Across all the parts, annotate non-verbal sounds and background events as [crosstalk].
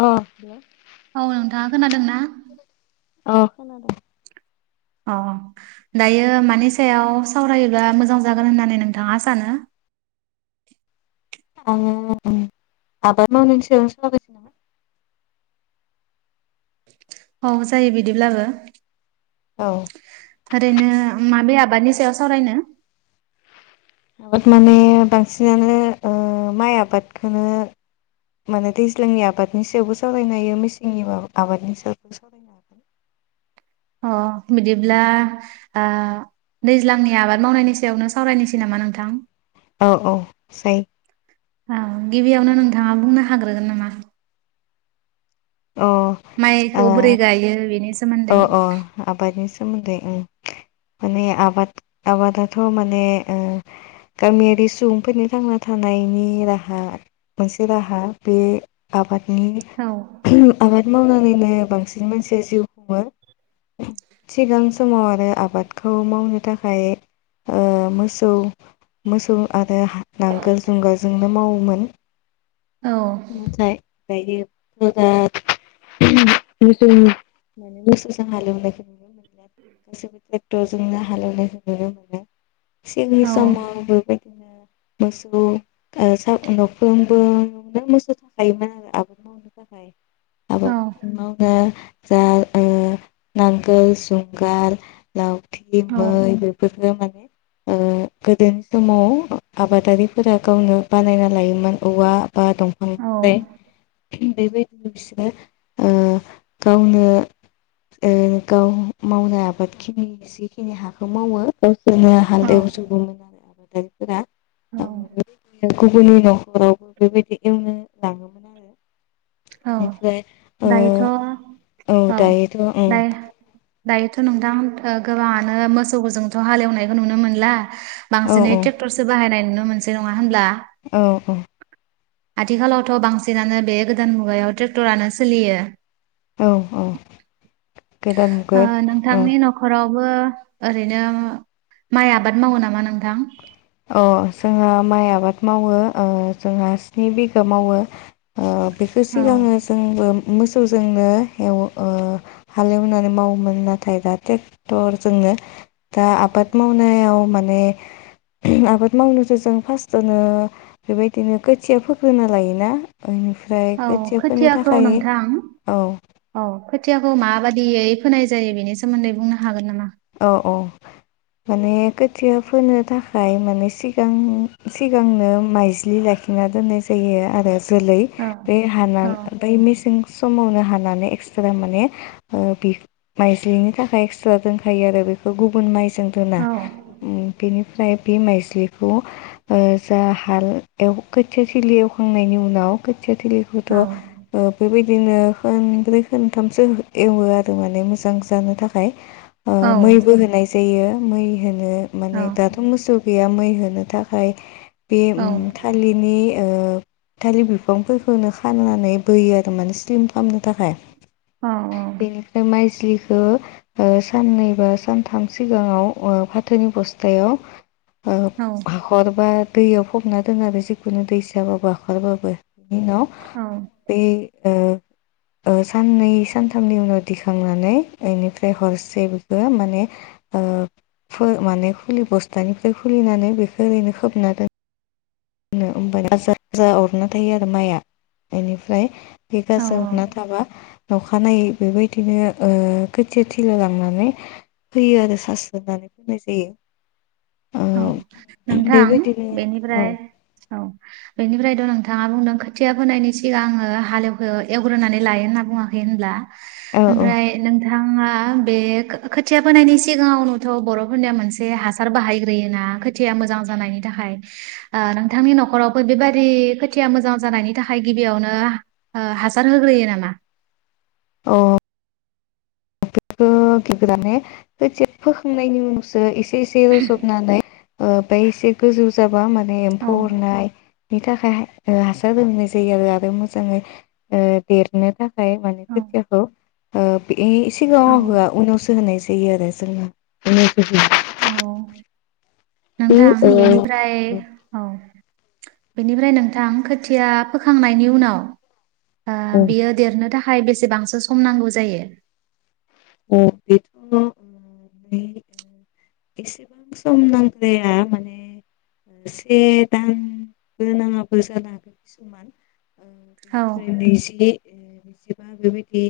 अ hello औ नोंथाङा खोनादोंना औ खोनदों अ दायो मानि सायाव सावरायोब्ला मोजां जागोन होननानै नोंथाङा सानो आङो आबाद मावनायनि सायावनो [unintelligible] औ जायो बिदिब्लाबो औ ओरैनो माबे आ आबादनि सायाव सावरायनो आबाद माने बांसिनानो माइ ओ आबादखौनो माने दैज्लांनि आबादनि सायावबो सावरायनो हायो मेसेंनि आबादनि सायावबो सावरायनो अ बिदिब्ला ओ दैज्लांनि आबाद मावनायनि सायावनो सावरायनोसै नामा नोंथां औ औ जायो ओ गिबियावनो नोंथाङा बुंनो हाग्रोगोन नामा? अ माइखौ ओ बोरै गायो बेनि अ सोमोन्दै? अ आबादनि सोमोनदै ओ माने आबाद आबादाथ' माने ओ गामियारि सुबुंफोरनि थांना थानायनि राहा मोनसे राहा बे आबाद औ आबाद मावनानैनो बांसिन मानसिया जिउ खुङो सिगां समाव आरो आबादखौ मावनो थाखाय ओ मोसौ मोसौ आरो नांगोल जुंगालजोंनो मावोमोन औ [unintelligible] मोसौजों हालेवनायखौ नुनो मोनला गासैबो ट्रेक्टरजोंनो हालेवनायखौ नुनो मोनो सिगांनि औ समाव बेबायदिनो मोसौ ओ सा न'फ्रोमबो मोसौ थाखायोमोन आरो आबाद मावनो थाखाय औ आबाद मावनो जा ओ नांगोल जुंगाल लाव थि औ मै बेफोरफोरखो माने ओ गोदोनि समाव आबादारिफोरा गावनो बानायना लायोमोन औवा बा औ दंफांनिफ्राय बेबायदिनो फिसोरो ओ गावनो गाव मावनाय आबादखिनि जिखिनि हाखौ मावो जोङो औ हालोदाव सुबुं दा [unintelligible] औ औ गुबुननि न'खरावबो बेबायदि एवनो औ लाङोमोन आरो। दायोथ' बेनिफ्राय औ दायो दायोथ' दायोथ' नोंथांमोनखो गोबाङानो मोसौफोरजोंथ हालेवनायखौ नुनो मोनला। औ बांसिनै ट्रेक्टरसो बाहायनाय नुनो मोनो। मोनसे नङा होनोमब्ला। औ औ। आथिखालावथ' बांसिनानो बे गोदान मुगायाव ट्रेक्टरानो सोलियो। औ औ गोदान मुगायाव औ। बो ओरैनो माइ आबाद मावो नामा नोंथां। अ जोंहा माइ आबाद मावो जोंहा स्नि बिगा मावो बेखौ औ सिगाङो जोंबो। मोसौजोंनो हालेवनानै मावोमोन नाथाय दा ट्रेक्टरजोंनो दा आबाद मावनायाव माने आबाद मावनोथ' जों फारसथावनो बेबायदिनो खोथिया फोग्रोना लायोना औ खोथिया फोनो खोथियाखौ थाखाय नोंथां औ औ खोथियाखौ [inaudible] माबादियै फोनाय जायो बेनि सोमोन्दै बुंनो हागोन नामा? औ औ माने खोथिया फोनो थाखाय माने सिगां सिगांनो माइज्लि लाखिना दोननाय जायो आरो। जोलै औ बे औ [unintelligible] बै मेसें समावनो हानानै एक्सट्रा माने बि माइजलिनि थाखाय एकसथ्रा दोन थायो आरो बेखौ गुबुन माइजों जों दोना औ बेनिफ्राय बे माइज्लिखौ ओ जा हाल एव खोथिया थलि एवखांनायनि उनाव खो थिखौथ' औ बेबाय दिनो खब्रै खथामसो एवो आरो माने मोजां जानो थाखाय ओ औ मैबो होनाय जायो। मै। होनो माने औ दाथ' मोसौ गैयामोन मै होनो थाखाय बे औ थालिरनि ओ थालिर बिफांफोरखौनो खानानै बोयो आरो माने स्लिम खालामनो थाखाय। बेनिफ्राय माइ ज्लिखौ ओ साननै बा सानथाम सिगाङाव फाथोनि बस्थायाव ओ औ हाखर बा दैयाव फबना दोन आरो जिखुनु दैसाबाबो हाररबाबो नि उनाव औ बे ओ ओ साननै सानथामनि उनाव दिखांनानै बेनिफ्राय हर से बेखौ माने माने खुलि बस्थानिफ्राय खुलिनानै बेखौ ओरैनो खोबना दोन नो होमबा ना गाजार जाअरना [unintelligible] थायो आरो माइआ बेनिफ्राय बे औ गाजो हरना थाबा अखानायै बेबायदिनो ओ खोथिया थिला लांनानै फैयो आरो सारसोनानै फैनाय जायो। ओ औ नोंथां बेबायदिनो औ बेनिफ्राय औ बेनिफ्रायथ' नोंथाङा बुंदों खोथिया फोनायनि सिगां आङो हालेवखो एवग्रोनानै लायो होनना बुङाखै होनब्ला औ औ ओमफ्राय नोंथाङा आ बे खोथिया फोनायनि सिगाङावनोथ' बर'फोरनिया मोनसे हासार बाहाय होना खोथिया मोजां जानायनि थाखाय आज नोंथांनि न'खरावबो बेबादि खोथिया मोजां जानायनि थाखाय गिबियावनो हासार होग्रोयो नामा? अ बेखो गि गोरान माने खोथिया [unintelligible] फोखांनायनि उनावसो एसे से रजबनानै ओ बै एसे गोजौ जा बा माने औ एम्फौ अरनाय नि थाखाय हासार लोंनाय जायो आरो आरो मोजाङै देरनो था खाय माने औ खोथियाखौ ओ बे औ सिगाङाव होआ उनावसो होनाय जायो आरो जोंना [unintelligible] औ औ नोंथां बेनिफ्राय औ बेनिफ्राय नोंथां खोथिया फोखांनायनि उनाव बियो देरनो था बेसेबांसो सम नांगौ जायो अ बेथ' नै एसेबां सम नांद्राया माने से दान बो नाङाबो जानो हागौ औ गसि [unintelligible] [unintelligible] बेबायदि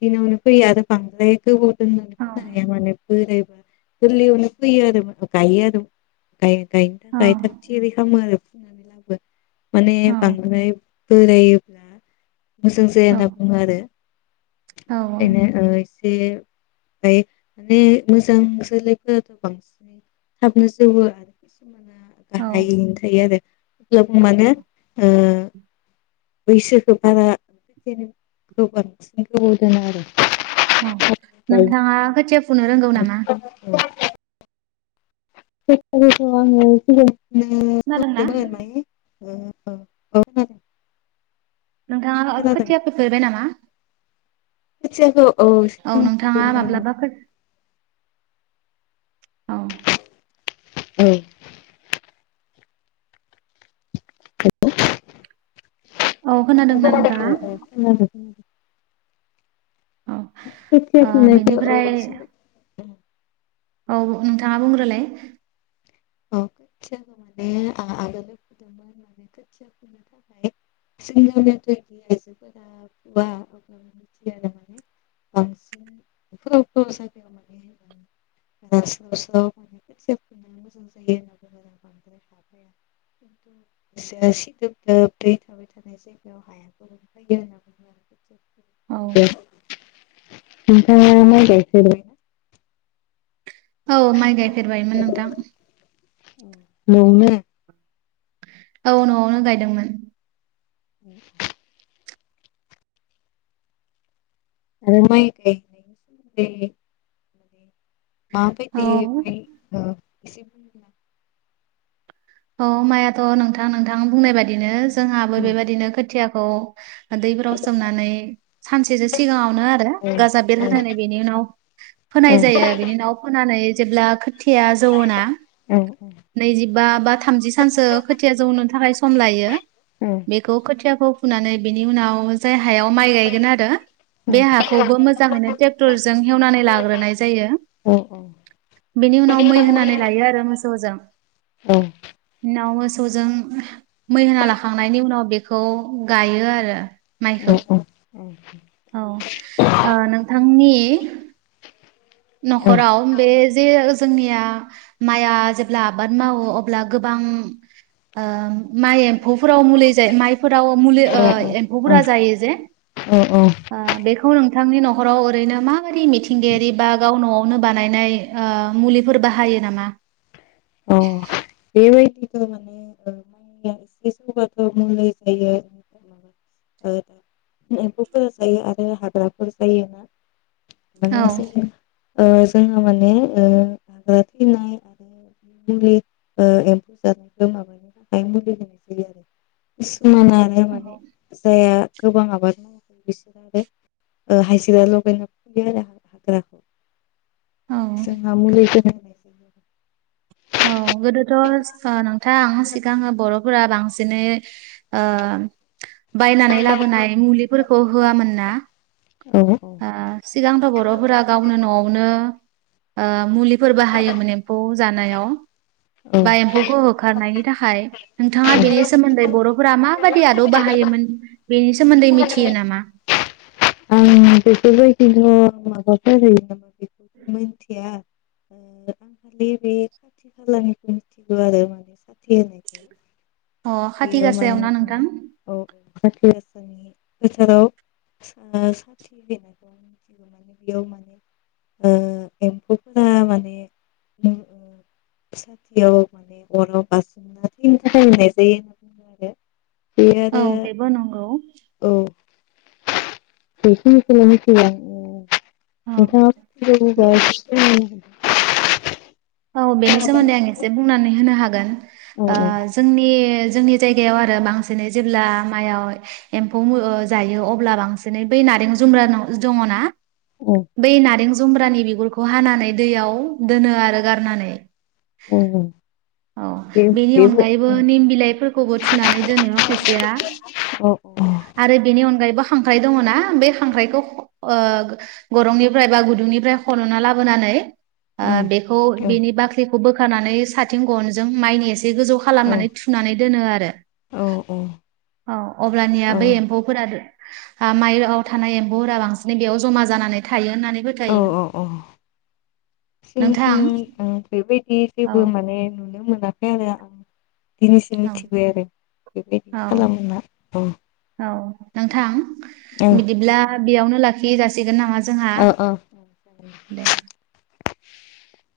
दिनावनो फैयो आरो बां [unintelligible] गोबाव दोननानै औ फोननो हाया माने बोरायबा गोरलैयावनो फैयो आरो गायो आरो गायनो औ थाखाय थाख थियारि खालामो आरो फुनानै लाबो माने औ बांद्राय बोरायोब्ला मोजां जाया होनना बुङो आरो औ बेनो ओइस [unintelligible] माने मोजां जोलैफोराथ' बांसिनै थाबनो जौवौ आरो । औ गाहायैनो थायो आरो । अब्ला मानो बैसोखौ बारा [unintelligible] गोबाव दोना आरो औ औ नोंथाङा खोथिया फुनो बुंनो रोंगौ नामा? खोनादोंना? [unintelligible] [unintelligible] औ औ नोंथाङा खोथिया फैफेरबाय नामा? खोथियाखौ औ [unintelligible] नोंथाङा फुदोंमोन। माब्लाबा औ औ हेल' औ खोनादोंना नोंथाङा? [unintelligible] औ ओ औ बेनिफ्राय [unintelligible] औ नोंथाङा बुंग्रोलाय । [unintelligible] रानस्राव स्राव खोथिया [unintelligible] फैनानै मोजां जायो सि दोबदोब दै थाबाय थानाय जायगायावहाय [unintelligible] औ नोंथाङा माय गायफेरबाय? औ माइ गायफेरबायमोन नोंथां। [unintelligible] औ न'आवनो गायदोंमोन। [inaudible] [unintelligible] माबै [unintelligible] म औ [unintelligible] एसे बुं औ माइयाथ' नोंथां नोंथां बुंनाय बायदिनो जोंहाबो बेबायदिनो खोथिया औ दैफोराव सोमनानै सानसेसो सिगाङावनो आरो गाजा बेबायदिथ' बेरहोनानै बेनि उनाव फोनाय जायो बेनि उनाव फोनानै जेबो खो थिया जौयोना नैजिबा बा थामजि सामसो खोथिया जौनो थाखाय सम लायो बेखौ खोथियाखौ फुनानै बिनि उनाव जाय हायाव माइ गायगोन आरो । बे हाखौबो मोजाङैनो ट्रेक्टर जों हेवनानै लाग्रोनाय जायो । औ औ बेनि उनाव मै होनानै लायो आरो मोसौजों । उनाव मोसौजों मै होना लाखांनायनि उनाव बेखौ गायो आरो माइखौ औ नोंथांनि न'खराव बे जे जोंनिया माइया जेब्ला आबाद मावो अब्ला ओ गोबां माइ एमफौफोराव मुलि जायो माइफोराव मुलि एमफौफोरा जायो जे ओ बेखौ नोंथांनि न'खराव ओरैनो माबोरै मिथिंगायारि बा गाव न'आवनो बानायनाय ओ मुलिफोर बाहायो नामा? बेबाय [unintelligible] मुलि जायो माबा ओ एम्फौफोर जायो आरो हाग्राफोर जायो ना? औ मोननैसो ओ जोंङो माने ओ हाग्रा थैनाय आरो मुलि ओ एमफौ जानायखौ माबानि थाखाय मुलि होनाय जायो आरो । मानोे [unintelligible] मानिे [unintelligible] जाया गोबां आबाद बिसोर ओ हायजिरा लगायना फैयो आरो हाग्राखौ । औ जोंहा मुलिदोनो [unintelligible] [inaudible] औ सिगाङाव बर'फोरा बांसिनै ओ बायनानै लाबोनाय मुलिफोरखौ होयामोन ना । औ ओ सिगांथ' बर'फोरा गावनो न'आवनो ओ मुलिफोर बाहायोमोन एमफौ जानायाव औ बा एमफौखौ होखारनायनि थाखाय नोंथाङा बेनि सोमोनदै बर' फोरा माबादि आदब बाहायोमोन बेनि सोमोनदै मिथियो नामा? आं बेफोरबायदिथ' माबाफोर होयो नामा? बेखौबो मिथिया आं खालि बे खाथि खालानिखौ मिथिगौ आरो माने साथि होनायखौ अ । खाथि इयाव गासायाव माने ना नोंथां औ ओ खाथि गा नि फोथाराव ओ साथि होननायखौ मिथिगौन [unintelligible] बेयाव माने ओ एमफौफोरा माने ओ साथियाव माने अराव बारसोमना थैनो थाखाय [unintelligible] औ बेबो नंगौ। बेखिनिखोनो मिथियो औ बे [inaudible] औ बेनि सोमोनदै आं एसे बुंनानै होनो हा हागोन ओ फोरमायना होदो जोंनि जोंनि जायगायाव आरो बांसिनै जेब्ला माइआव एमफौ ओ जायो अब्ला बांसिनै बै नारें जुमब्रा दङना? बै नारें जुमब्रानि बिगुरखौ हानानै दैयाव दोनो आरो गारनानै औ औ औ बे बेनि बेबो अनगायैबो निम बिलाइफोरखौबो थुनानै दोनो खायसेया औ आरो बेनि अनगायैबो खांख्राइ दङना बे खांख्राइखौ ओ गरंनिफ्राय बा गुदुंनिफ्राय खन'ना लाबोनानै आ उम बे औ औ बेनि बाखलि खौ बोखानानै साथिं गनजों माइनि एस से गोजौ औ खालामनानै थुनानै दोनो आरो औ अब्लानिया बै एमफौफोरा आ माइयाव थानाय एमबौफोरा बांसिनै बेयाव जमा जानानै थायो। नानै औ फोथायो औ नों [unintelligible] बेबायदि जेबो माने मोनाखै आरो आ दिनैसो औ मिथिबाय आरो बेबायदि औ खालामो होनना अ औ नोंथां बिदिब्ला बेयावनो लाखि जासिगोन नामा जोंहा औ औ दे [inaudible]